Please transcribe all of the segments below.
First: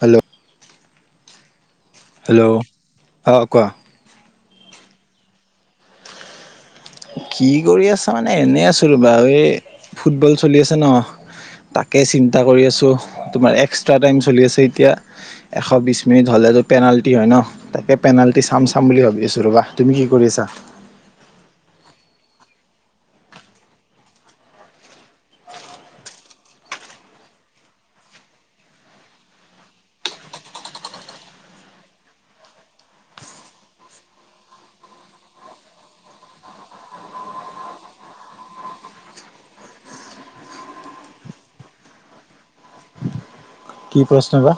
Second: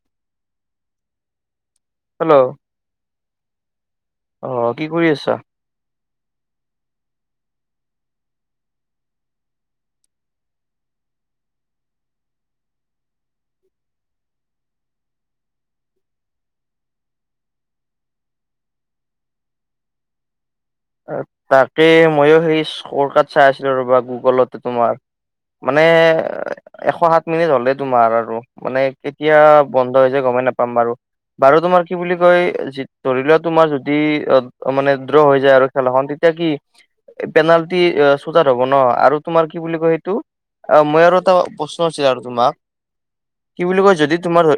Hello, hello, অ, কোৱা? অ', কি কৰি আছা? কি কৰি আছা মানে এনেই আছো। ৰবা এই ফুটবল চলি আছে ন? তাকেই চিন্তা কৰি আছো। তোমাৰ এক্সট্ৰা টাইম চলি আছে। এতিয়া এশ বিছ মিনিট হ'লেতো পেনাল্টি হয় ন? তাকে পেনাল্টি চাম চাম বুলি ভাবি আছো। ৰবা তুমি কি কৰি আছা? তাকে ময়ো সেই স্ক'ৰ কাৰ্ড চাই আছিলো। ৰ'বা গুগলতে তোমাৰ মানে এশ সাত মিনিট হ'লেই তোমাৰ আৰু মানে কেতিয়া বন্ধ হৈ যায়। গমেই নাপাম বাৰু বাৰু তোমাৰ কি বুলি কয় ধৰি লোৱা তোমাৰ যদি অ, মানে দ্ৰ হৈ যায় আৰু খেলখন তেতিয়া কি পেনাল্টি চোটআউট হব ন আৰু তোমাৰ কি বুলি কয় সেইটো? আহ মই আৰু এটা প্ৰশ্ন আছিলো আৰু তোমাক কি বুলি কয়? যদি প্ৰশ্ন তোমাৰ বা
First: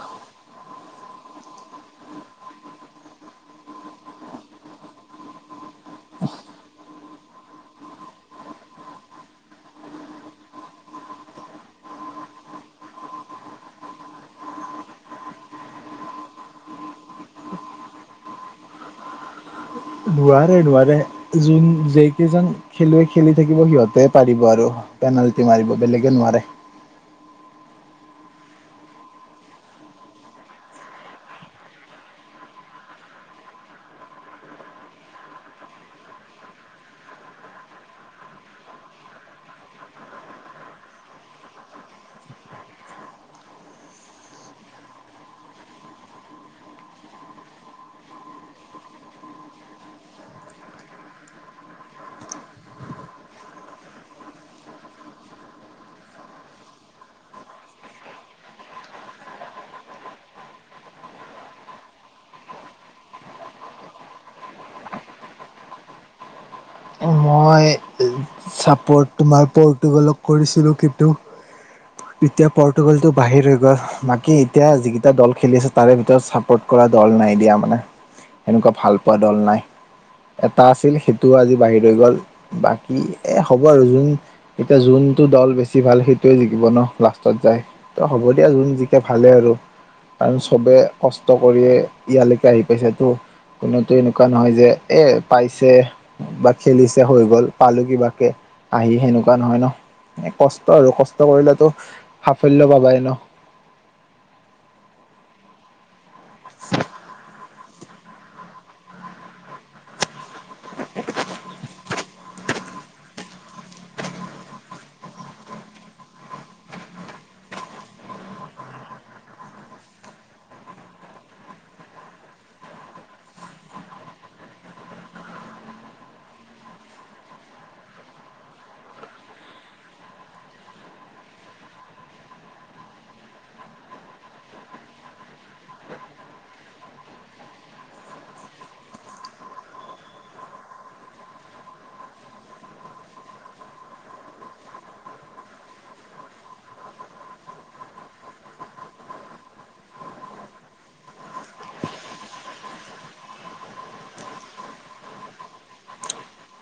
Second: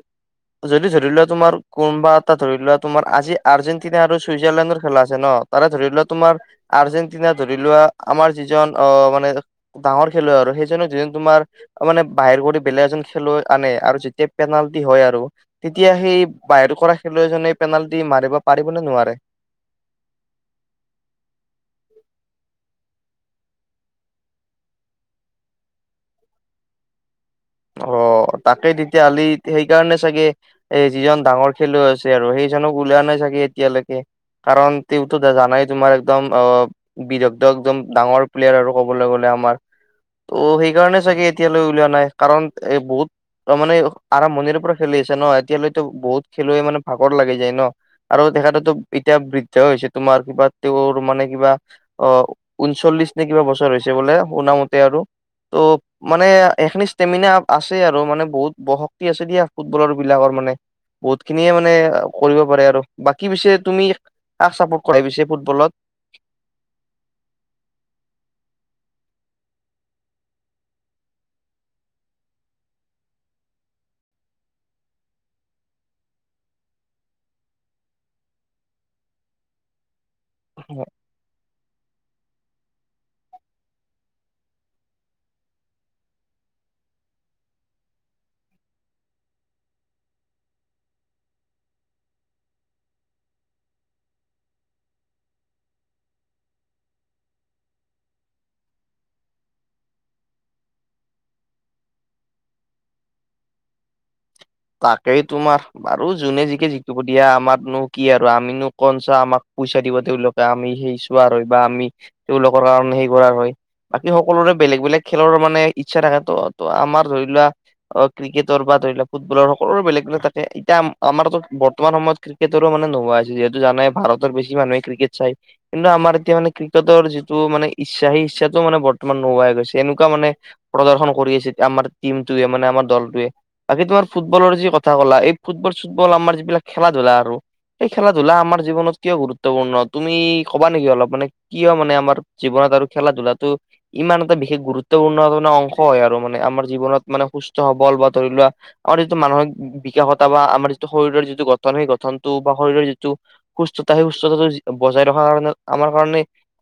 যদি ধৰি লোৱা তোমাৰ কোনোবা এটা ধৰি লোৱা তোমাৰ আজি আৰ্জেণ্টিনা আৰু চুইজাৰলেণ্ডৰ খেলা আছে ন? তাৰে ধৰি লোৱা তোমাৰ আৰ্জেণ্টিনা ধৰি লোৱা আমাৰ যিজন আহ মানে ডাঙৰ খেলুৱৈ আৰু সেইজন যি জন তোমাৰ মানে বাহিৰ কৰি বেলেগ এজন খেলুৱৈ আনে আৰু যেতিয়া পেনাল্টি হয় আৰু তেতিয়া সেই বাহিৰ কৰা খেলুৱৈজনে পেনাল্টি মাৰিব পাৰিব নে নোৱাৰে? হেই নোৱাৰে যোন যেইকেইজন খেলুৱৈ খেলি থাকিব সিহঁতেহে পাৰিব আৰু পেনাল্টি মাৰিব বেলেগে নোৱাৰে। অ', তাকেই তেতিয়া হালি সেইকাৰণে চাগে এ', যিজন ডাঙৰ খেলুৱৈ আছে আৰু সেইজনক ওলোৱা নাই চাগে। এতিয়ালৈকে কাৰণ তেওঁ টো দে জানাই তোমাৰ একদম অ, বিদগ্ধ একদম ডাঙৰ প্লেয়াৰ আৰু ক'বলৈ গ'লে আমাৰ অ', সেইকাৰণে চাগে এতিয়ালৈ উলিওৱা নাই। কাৰণ এ বহুত ত', মানে আৰম্ভণিৰ পৰা খেলি আছে ন। এতিয়ালৈতো বহুত খেলুৱৈ মানে ভাগৰ লাগি যায় ন। আৰু তেখেতেটো এতিয়া বৃদ্ধো হৈছে। তোমাৰ কিবা তেওঁৰ মানে কিবা। অ', ঊনচল্লিশ নে কিবা বছৰ হৈছে বোলে। শুনা মতে আৰু ত', মানে এখিনি ষ্টেমিনা আছে আৰু মানে বহুত ব শক্তি আছে। দিয়া ফুটবলাৰ বিলাকৰ মানে বহুত খিনিয়ে মানে কৰিব পাৰে আৰু বাকী পিছে তুমি কাক চাপৰ্ট কৰা পিছে ফুটবলত? অ' মই চাপৰ্ট তোমাৰ পৰ্তুগালক কৰিছিলো কিন্তু, এতিয়া পৰ্তুগালটো বাহিৰ হৈ গ'ল বাকী এতিয়া যিকেইটা দল খেলি আছে তাৰে ভিতৰত চাপৰ্ট কৰা দল নাই দিয়া মানে সেনেকুৱা ভাল পোৱা দল নাই। এটা আছিল সেইটোও আজি বাহিৰ হৈ গ'ল, বাকী এ হ'ব আৰু ওন- এতিয়া যোনটো দল বেছি ভাল সেইটোৱে জিকিব ন' লাষ্টত যায়। ত' হ'ব দিয়া যোন জিকে ভালে আৰু। কাৰণ চবে কষ্ট কৰিয়ে ইয়ালৈকে আহি পাইছে টো। কোনোতো এনেকুৱা নহয় যে এ পাইছে বা খেলিছে হৈ গল পালো কিবা কে আহি সেনেকুৱা নহয় ন' এ কষ্ট আৰু কষ্ট কৰিলেতো সাফল্য পাবাই ন। তাকেই তোমাৰ বাৰু যোনে জিকে জিকিব দিয়া আমাৰনো কি আৰু আমিনো কনচা আমাক পইচা দিব তেওঁলোক বা আমি সেই চোৱাৰ হয় বা আমি তেওঁলোকৰ কাৰণে সেই কৰাৰ হয়। বাকী সকলোৰে বেলেগ বেলেগ খেলৰ মানে ইচ্ছা থাকেতো, ত' আমাৰ ধৰি লোৱা অ' ক্ৰিকেটৰ বা ধৰি লওক ফুটবলৰ সকলোৰে বেলেগ বেলেগ থাকে এতিয়া আম আমাৰতো বৰ্তমান সময়ত ক্ৰিকেটৰো মানে নোহোৱা হৈছে যিহেতু জানাই ভাৰতৰ বেছি মানুহে ক্ৰিকেট চাই। কিন্তু আমাৰ এতিয়া মানে ক্ৰিকেটৰ যিটো মানে ইচ্ছা সেই ইচ্ছাটো মানে বৰ্তমান নোহোৱা হৈ গৈছে এনেকুৱা মানে প্ৰদৰ্শন কৰি আছে আমাৰ টিমটোয়ে মানে আমাৰ দলটোৱে বাকী তোমাৰ ফুটবলৰ যি কথা কলা এই ফুটবল চুটবল আমাৰ যিবিলাক খেলা-ধূলা আৰু এই খেলা-ধূলা আমাৰ জীৱনত কিয় গুৰুত্বপূৰ্ণ তুমি ক'বা নেকি অলপ মানে। কিয় মানে আমাৰ জীৱনত আৰু খেলা-ধূলাটো ইমান এটা বিশেষ গুৰুত্বপূৰ্ণ মানে অংশ হয় আৰু মানে আমাৰ জীৱনত মানে সুস্থ সবল বা ধৰি লোৱা শৰীৰটো মানসিক বিকাশতা বা আমাৰ যিটো শৰীৰৰ যিটো গঠন সেই গঠনটো বা শৰীৰৰ যিটো সুস্থতা সেই সুস্থতাটো বজাই ৰখাৰ কাৰণে আমাৰ কাৰণে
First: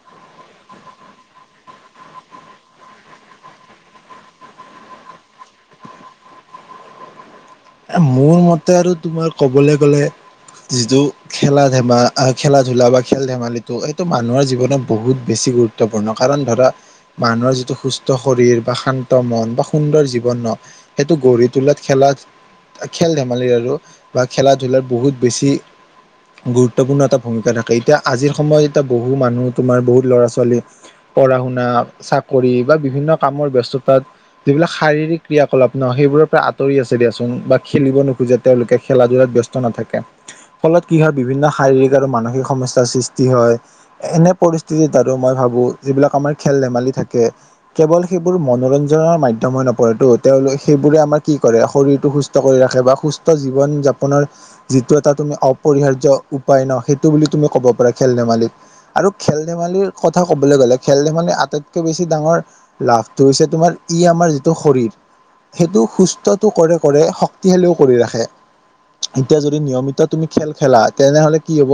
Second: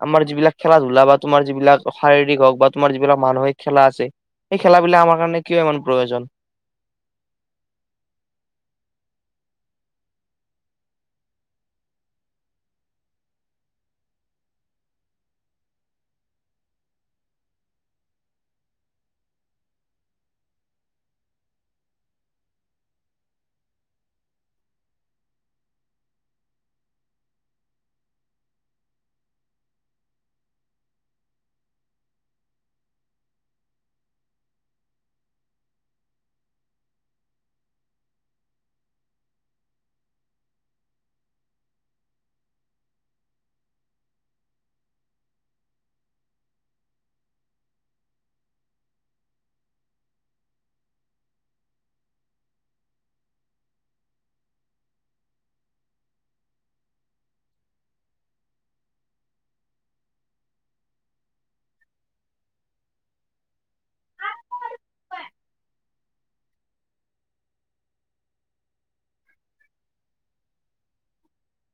আমাৰ যিবিলাক খেলা-ধূলা বা তোমাৰ যিবিলাক শাৰীৰিক হওক বা তোমাৰ যিবিলাক মানসিক খেলা আছে। সেই খেলাবিলাক আমাৰ কাৰণে কিয় ইমান প্ৰয়োজন? মোৰ মতে আৰু তোমাৰ ক'বলে গ'লে যিটো খেলা ধেমা খেলা-ধূলা বা খেল ধেমালিটো এইটো মানুহৰ জীৱনত বহুত বেছি গুৰু- ত্বপূৰ্ণ কাৰণ ধৰা মানুহৰ যিটো সুস্থ শৰীৰ বা শান্ত মন বা সুন্দৰ জীৱন ন সেইটো গঢ়িতোলাত খেলা - খেল ধেমালিৰ আৰু বা খেলা-ধূলাৰ বহুত বেছি গুৰুত্বপূৰ্ণ এটা ভূমিকা থাকে এতিয়া আজিৰ সময়ত এতিয়া বহু মানুহ তোমাৰ বহুত ল'ৰা ছোৱালী পঢ়া-শুনা চাকৰি বা বিভিন্ন কামৰ ব্যস্ততাত। যিবিলাক শাৰীক ক্ৰিয়াকলাপ ন' সেইবোৰৰ পৰা আঁতৰি আছে দিয়াচোন বা খেলিব নোখোজে তেওঁলোকে খেলা-ধূলাত ব্যস্ত নাথাকে ফলত কি হয় বিভিন্ন শাৰীৰিক আৰু মানসিক সমস্যাৰ সৃষ্টি হয়। এনে পৰিস্থিতিত আৰু মই ভাবো যিবিলাক আমাৰ খেল ধেমালি থাকে। কেৱল সেইবোৰ মনোৰঞ্জনৰ মাধ্যম হৈ নপৰে তো তেওঁলৈ, সেইবোৰে আমাৰ কি কৰে শৰীৰটো সু- স্থ কৰি ৰাখে বা সুস্থ জীৱন যাপনৰ যিটো এটা তুমি অপৰিহাৰ্য উপায় ন সেইটো বুলি তুমি ক'ব পাৰা খেল ধেমালিক আৰু খেল ধেমালিৰ কথা ক'বলে গ'লে খেল ধেমালি আটাইতকৈ বেছি ডাঙৰ লাভটো হৈছে তোমাৰ, ই আমাৰ যিটো শৰীৰৰ, সেইটো সুস্থটো কৰে, কৰে তেলো কৰি ৰাখে, এতিয়া যদি নিয়মিত তুমি খেল-খেলা, তেনেহ'লে কি হব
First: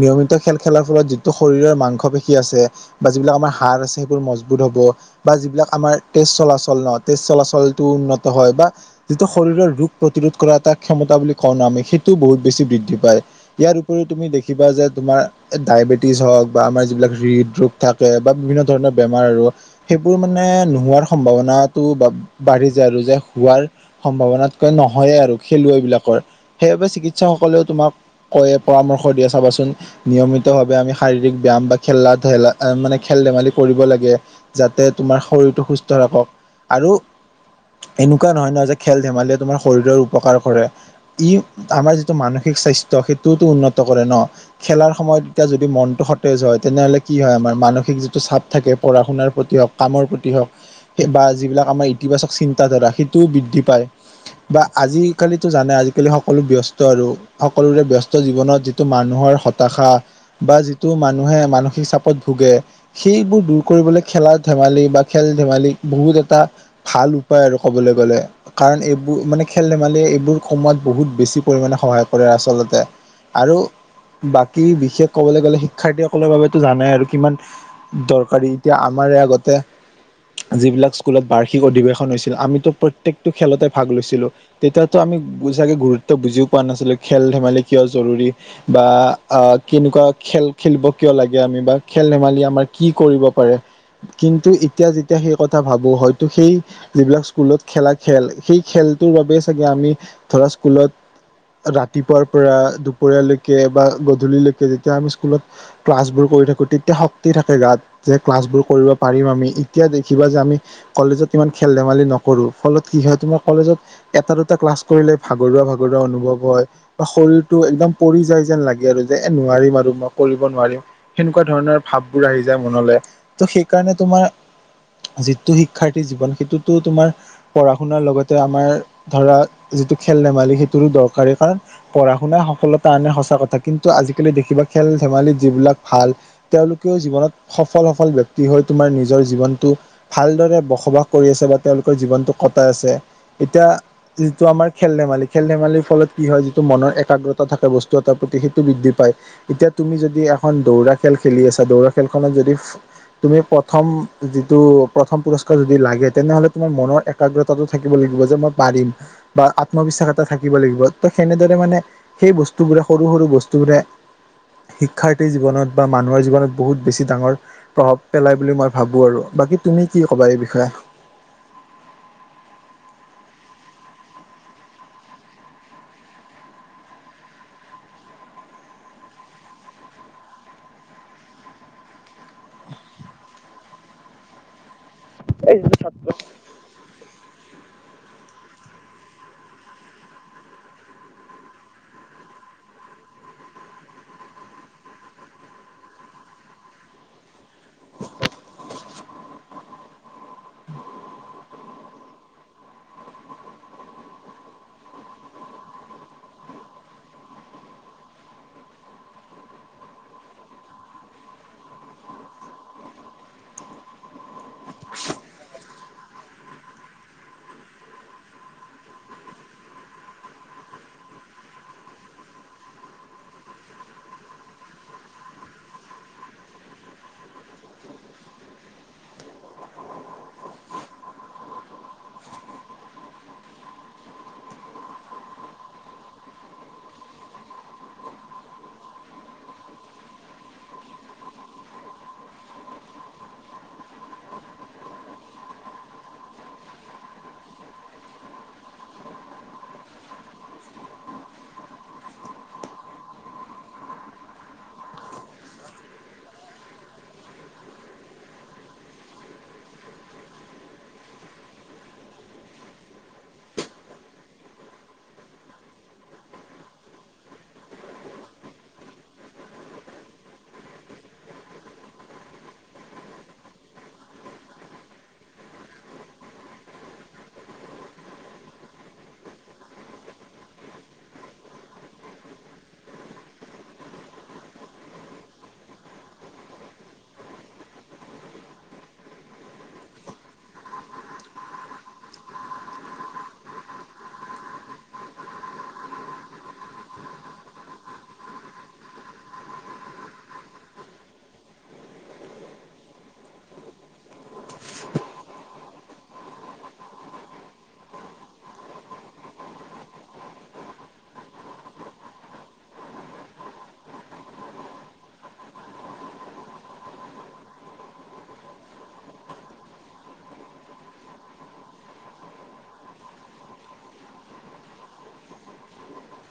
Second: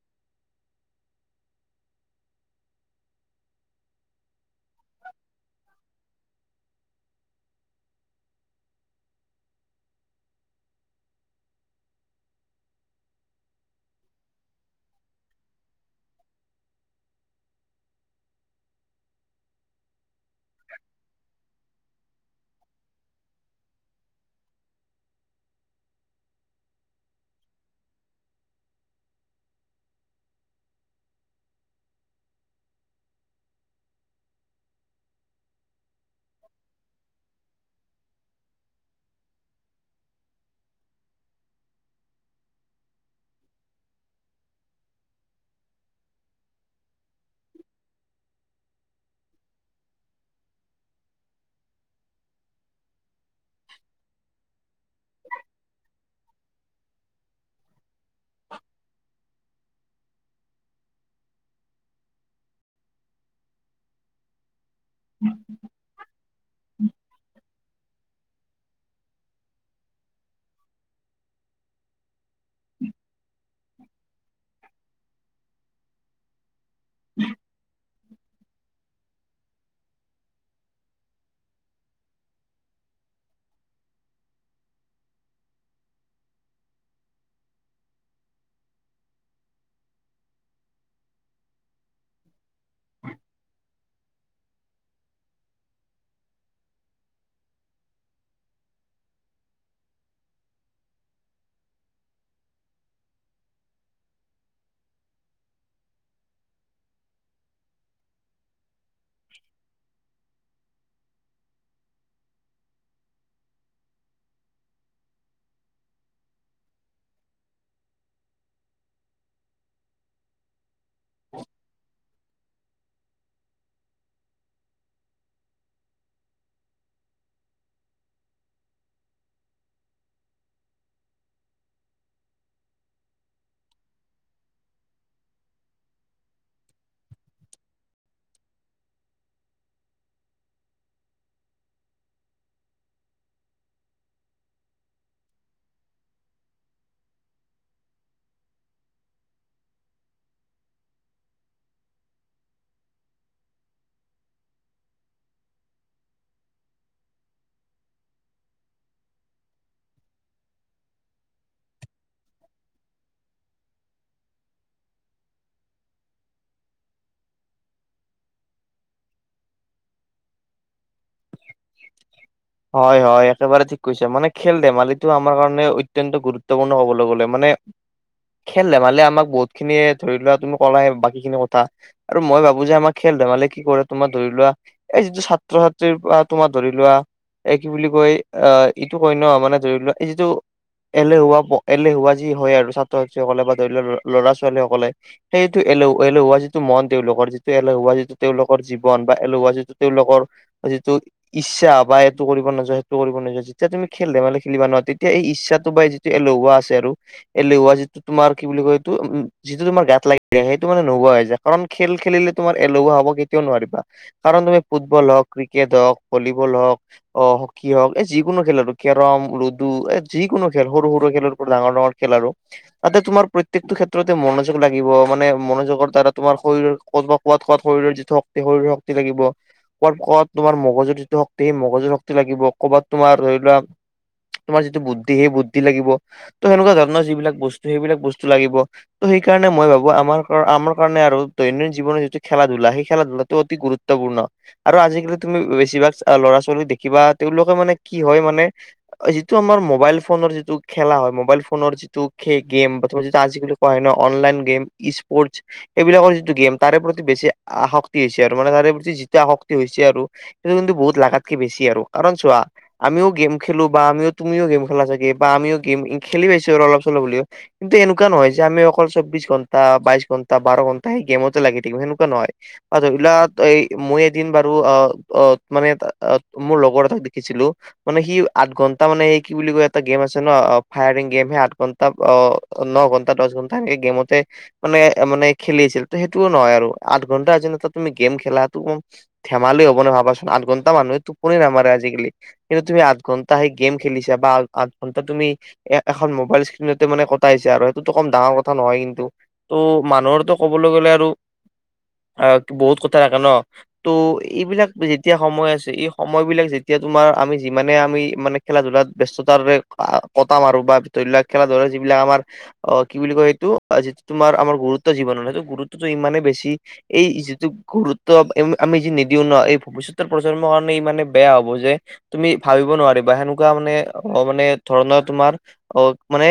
নিয়মিত খেল-খেলাৰ ফলত, যিটো শৰীৰৰ মাংস পেশী আছে বা যিবিলাক আমাৰ হাৰ আছে, সেইবোৰ মজবুত বোধ হ'ব বা যিবিলাক আমাৰ তেজ চলাচল ন, তেজ চলাচলটো উন্নত হয়, বা যিটো শৰীৰৰ ৰোগ প্ৰতিৰোধ কৰা এটা ক্ষমতা বুলি কওঁ ন আমি, সেইটোও বহুত বেছি বৃদ্ধি পায়। ইয়াৰ উপৰিও, তুমি দেখিবা যে তোমাৰ ডায়েবেটিছ হওক বা আমাৰ যিবিলাক হৃদৰোগ থাকে বা বিভিন্ন ধৰণৰ বেমাৰ আৰু। সেইবোৰ মানে নোহোৱাৰ সম্ভাৱনাটো বা বাঢ়ি যায়, আৰু যে হোৱাৰ সম্ভাৱনাত নহয়েই আৰু খেলুৱৈ বিলাকৰ, সেইবাবে চিকিৎসক সকলেও তোমাক কয়, পৰামৰ্শ দিয়ে চাবাচোন। নিয়মিত ভাৱে, আমি শাৰীৰিক ব্যায়াম বা খেলা-ধেলা মানে, খেল-ধেমালি কৰিব লাগে। যাতে, তোমাৰ শৰীৰটো সুস্থ ৰাখক, আৰু এনেকুৱা নহয়, ন যে, খেল-ধেমালিয়ে তোমাৰ শৰীৰৰ উপকাৰ কৰে। ই, আমাৰ যিটো মানসিক স্বাস্থ্য সেইতুটো উন্নত কৰে ন'। খেলাৰ সময়ত, এতিয়া যদি মনটো সতেজ হয়, তেনেহ'লে কি হয় আমাৰ মানসিক যিটো চাপ থাকে, পঢ়া-শুনাৰ প্ৰতি হওক কামৰ প্ৰতি হওক বা যিবিলাক আমাৰ ইতিবাচক চিন্তাধাৰা, সি টোও বৃদ্ধি পায়। বা আজিকালি জানাই, আজিকালিটো সকলো ব্যস্ত আৰু। সকলোৰে ব্যস্ত জীৱনত, যিটো মানুহৰ হতাশা বা যিটো মানুহে, মানসিক চাপত ভোগে, সেইবোৰ দূৰ কৰিবলৈ খেলা-ধেমালি বা খেল-ধেমালি বহুত এটা ভাল উপায় আৰু ক'বলৈ গ'লে। কাৰণ, এইবোৰ মানে, খেল-ধেমালিয়ে, এইবোৰ কমোৱাত বহুত বেছি পৰিমাণে সহায় কৰে আচলতে। আৰু বাকী বিশেষ কবলৈ গ'লে, শিক্ষাৰ্থী সকলৰ বাবেতো জানাই আৰু কিমান দৰকাৰী, এতিয়া আমাৰে আগতে যিবিলাক, স্কুলত বাৰ্ষিক অধিবেশন হৈছিল, আমিতো প্ৰত্যেকটো খেলতে ভাগ লৈছিলো। তেতিয়াতো আমি চাগে, গুৰুত্ব বুজিও পোৱা নাছিলো খেল-ধেমালি কিয় জৰুৰী। বা আহ কেনেকুৱা খেল, খেলিব কিয় লাগে আমি, বা খেল-ধেমালি আমাৰ কি কৰিব পাৰে? কিন্তু, এতিয়া যেতিয়া সেই কথা ভাবো, হয়তো সেই যিবিলাক স্কুলত খেলা খেল, সেই খেলটোৰ বাবেই চাগে, আমি ধৰা স্কুলত ৰাতিপুৱাৰ পৰা দুপৰীয়ালৈকে বা গধূলিলৈকে যেতিয়া আমি স্কুলত ক্লাছবোৰ কৰি থাকো, তেতিয়া শক্তি থাকে গাত। যে ক্লাছবোৰ কৰিব পাৰিম আমি, এতিয়া দেখিবা যে আমি, কলেজত ইমান খেল-ধেমালি নকৰো ফলত কি হয়, তোমাৰ কলেজত এটা দুটা ক্লাছ কৰিলে ভাগৰুৱা, ভাগৰুৱা অনুভৱ হয়। বা শৰীৰটো একদম পৰি যায় যেন লাগে, আৰু যে এ নোৱাৰিম আৰু মই কৰিব নোৱাৰিম। সেনেকুৱা ধৰণৰ ভাববোৰ আহি যায় মনলে, ত' সেইকাৰণে তোমাৰ যিটো শিক্ষাৰ্থীৰ জীৱন, সেইটোতো তোমাৰ পঢ়া-শুনাৰ লগতে, আমাৰ ধৰা যিটো খেল-ধেমালি সেইটো দৰকাৰী, কাৰণ পঢ়া-শুনা সফলতা আনে সঁচা কথা, কিন্তু আজিকালি দেখিবা, খেল-ধেমালিত যিবিলাক ভাল। তেওঁলোকেও জীৱনত সফল, সফল ব্যক্তি হৈ, তোমাৰ নিজৰ জীৱনটো ভালদৰে বসবাস কৰি আছে, বা তেওঁলোকৰ জীৱনটো কটাই আছে, এতিয়া যিটো আমাৰ খেল-ধেমালি, খেল-ধেমালিৰ ফলত কি হয়, যিটো মনৰ একাগ্ৰতা থাকে, বস্তু এটাৰ প্ৰতি সেইটো বৃদ্ধি পায়। এতিয়া, তুমি যদি এখন দৌৰা খেল-খেলি আছা, দৌৰা খেলখনত যদি তুমি, প্ৰথম যিটো প্ৰথম পুৰস্কাৰ যদি লাগে, তেনেহ'লে তোমাৰ মনৰ একাগ্ৰতাটো থাকিব লাগিব, যে মই পাৰিম, বা আত্মবিশ্বাস এটা থাকিব লাগিব। ত' সেনেদৰে মানে সেই বস্তু বোৰে সৰু সৰু বস্তু বোৰে শিক্ষাৰ্থীৰ জীৱনত বা মানুহৰ জীৱনত বহুত বেছি ডাঙৰ প্ৰভাৱ পেলাই বুলি মই ভাবো আৰু বাকী তুমি কি ক'বা এই বিষয়ে [inaudible] হয়, হয়! একেবাৰে ঠিক কৈছে মানে খেল ধেমালিটো আমাৰ কাৰণে অত্যন্ত গুৰুত ত্বপূৰ্ণ হ'বলৈ গলে' মানে? খেল ধেমালিয়ে আমাক বহুত খিনিয়ে ধৰি লোৱা তুমি কলাই বাকী খিনি কথা, আৰু মই ভাবো যে আমাৰ খেল ধেমালি কি কৰে তোমাৰ ধৰি লোৱা এই যিটো ছাত্ৰ ছাত্ৰীৰ পৰা, তোমা ধৰি লোৱা এ কি বুলি কয় আহ ইটো কই ন মানে ধৰি লোৱা এই যিটো, এলেহুৱা প এলেহুৱা যি হয় আৰু ছাত্ৰ ছাত্ৰীসকলে বা ধৰি লও ল'ৰা ছোৱালীসকলে, সেইটো এলো এলেহুৱা যিটো মন তেওঁলোকৰ যিটো এলেহুৱা যিটো তেওঁলোকৰ জীৱন বা এলেহুৱা যিটো তেওঁলোকৰ, যিটোত ইচ্ছা বা এইটো কৰিব নাযায় সেইটো কৰিব নাযায় যেতিয়া তুমি খেল ধেমালি খেলিবা ন তেতিয়া এই ইচ্ছাটো বাই, যে এলোহুৱা আছে আৰু এলেহুৱা যিটো তোমাৰ কি বুলি কয় এইটো উ উ যিটো তোমাৰ গাত লাগি যায় সেইটো মানে নোহোৱা হৈ যায় কাৰণ খেল খেলিলে তোমাৰ এলেহুৱা হ'ব কেতিয়াও নোৱাৰিবা! কাৰণ তুমি ফুটবল হওক ক্ৰিকেট হওক ভলীবল হওক অ হকী হওক এ যিকোনো খেল আৰু কেৰম লুডু এ যিকোনো খেল সৰু সৰু খেলৰ ডাঙৰ ডাঙৰ খেল আৰু তাতে তোমাৰ প্ৰত্যয়েকটো ক্ষেত্ৰতে মনোযোগ লাগিব মানে মনোযোগৰ দ্বাৰা তোমাৰ শৰীৰ কত বা কোৱাত কোৱাত শৰীৰৰ যিটো শক্তি শৰীৰৰ শক্তি লাগিব কোৱাত কোৱাত তোমাৰ মগজু, যিটো শক্তি মগজুৰ শক্তি লাগিব ক'বাত তোমাৰ ধৰি লোৱা, তোমাৰ যিটো বুদ্ধি সেই বুদ্ধি লাগিব ত সেনেকুৱা ধৰণৰ যিবিলাক বস্তু সেইবিলাক বস্তু লাগিব, ত' সেইকাৰণে মই ভাবো আমাৰ কাৰ আমাৰ কাৰণে আৰু দৈনন্দিন জীৱনৰ যিটো খেলা ধূলা সেই খেলা ধূলাটো অতি গুৰুত ত্বপূৰ্ণ আৰু আজিকালি তুমি বেছিভাগ ল'ৰা ছোৱালীক দেখিবা তেওঁলোকে মানে কি হয় মানে? যিটো আমাৰ মোবাইল ফোনৰ যিটো খেলা হয়! মোবাইল ফোনৰ যিটো খে গেম বা তমাৰ যিটো আজিকালি, হয় ন অনলাইন গেম স্পৰ্টচ, এইবিলাকৰ যিটো গেম তাৰে প্ৰতি বেছি আসক্তি হৈছে আৰু মানে তাৰে প্ৰতি যিটো আসক্তি হৈছে আৰু, সেইটো কিন্তু বহুত লাগাতকে বেছি আৰু কাৰণ চোৱা, আমিও গেম খেলো বা আমিও তুমিও গেম খেলা চাগে বা আমিও গেম এ খেলি পাইছো আৰু অলপ চলপ হলেও, কিন্তু এনেকুৱা নহয় যে আমি অকল চৌব্ববিশ ঘণ্টা বাইশ ঘণ্টা বাৰ ঘণ্টা সেই গেমতে লাগি থাকিম সেনেকুৱা নহয়! অঁ, ধৰিলা এ মই এদিন বাৰু অঁ, অঁ মানে ত আ আ মোৰ লগৰ এটাক দেখিছিলো! মানে সি আঠ ঘন্টা মানে হে কি বুলি কয় এটা গেম আছে ন অ ফায়াৰিং গেম হে আঠ ঘন তা অঁ, ন ঘণ্টা দচ ঘণ্টা সেই গেমতে মানে মানে খেলি আছিল ত সেইটোও নহয় আৰু আঠ ঘন্টা এজিনত তুমি গেম খেলাটো, ধেমালি হব নে ভাবাচোন আঠ ঘণ্টা মানুহে টোপনি নামাৰে আজিকালি? কিন্তু তুমি আঠ ঘন্টা সেই গেম খেলিছা বা আ আঠ ঘন্টা তুমি, এ এখন মোবাইল স্ক্ৰীণতে মানে কটাইছে আৰু সেইটোতো কম ডাঙৰ কথা নহয় কিন্তু? ত' মানুহৰটো ক'বলৈ গ'লে আৰু, আ, বহুত কথাই থাকে ন ত' এইবিলাক যিত তিয়া সময় আছে এই সময় বিলাক যেতিয়া তোমাৰ আমি যিমানে আমি মানে খেলা ধূলাত ব্যস্ততাৰে, আ কটাম আৰু বা ধৰি লোৱা খেলা ধোলা যিবিলাক আমাৰ, অঁ, কি বুলি কয় সেইটো যিটো তোমাৰ আমাৰ গুৰুত্ব জীৱনত হেটো গুৰুত্বটো ইমানেই বেছি, এই এই যিটো গুৰুত্ব এম আম আমি যি নিদিও ন এই ভৱিষ্যত, তৰ প্ৰজন্মৰ কাৰণে ইমানে বেয়া হ'ব যে, তুমি ভাবিব নোৱাৰিবা সেনেকুৱা মানে অ মানে ধৰণৰ তোমাৰ অঁ মানে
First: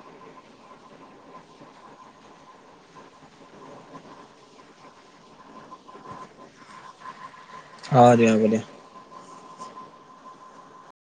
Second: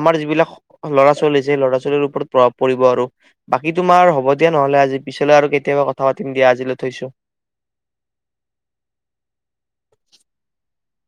আমাৰ যিবিলাক ল'ৰা-ছোৱালী আছে, সেই ল'ৰা-ছোৱালীৰ ওপৰত প্ৰভাৱ পৰিব আৰু। বাকী তোমাৰ হ'ব দিয়া নহলে আজি পিছলৈ আৰু কেতিয়াবা কথা পাতিম দিয়া আজিলৈ থৈছো। অ দিয়া, হব দিয়া। [inaudible]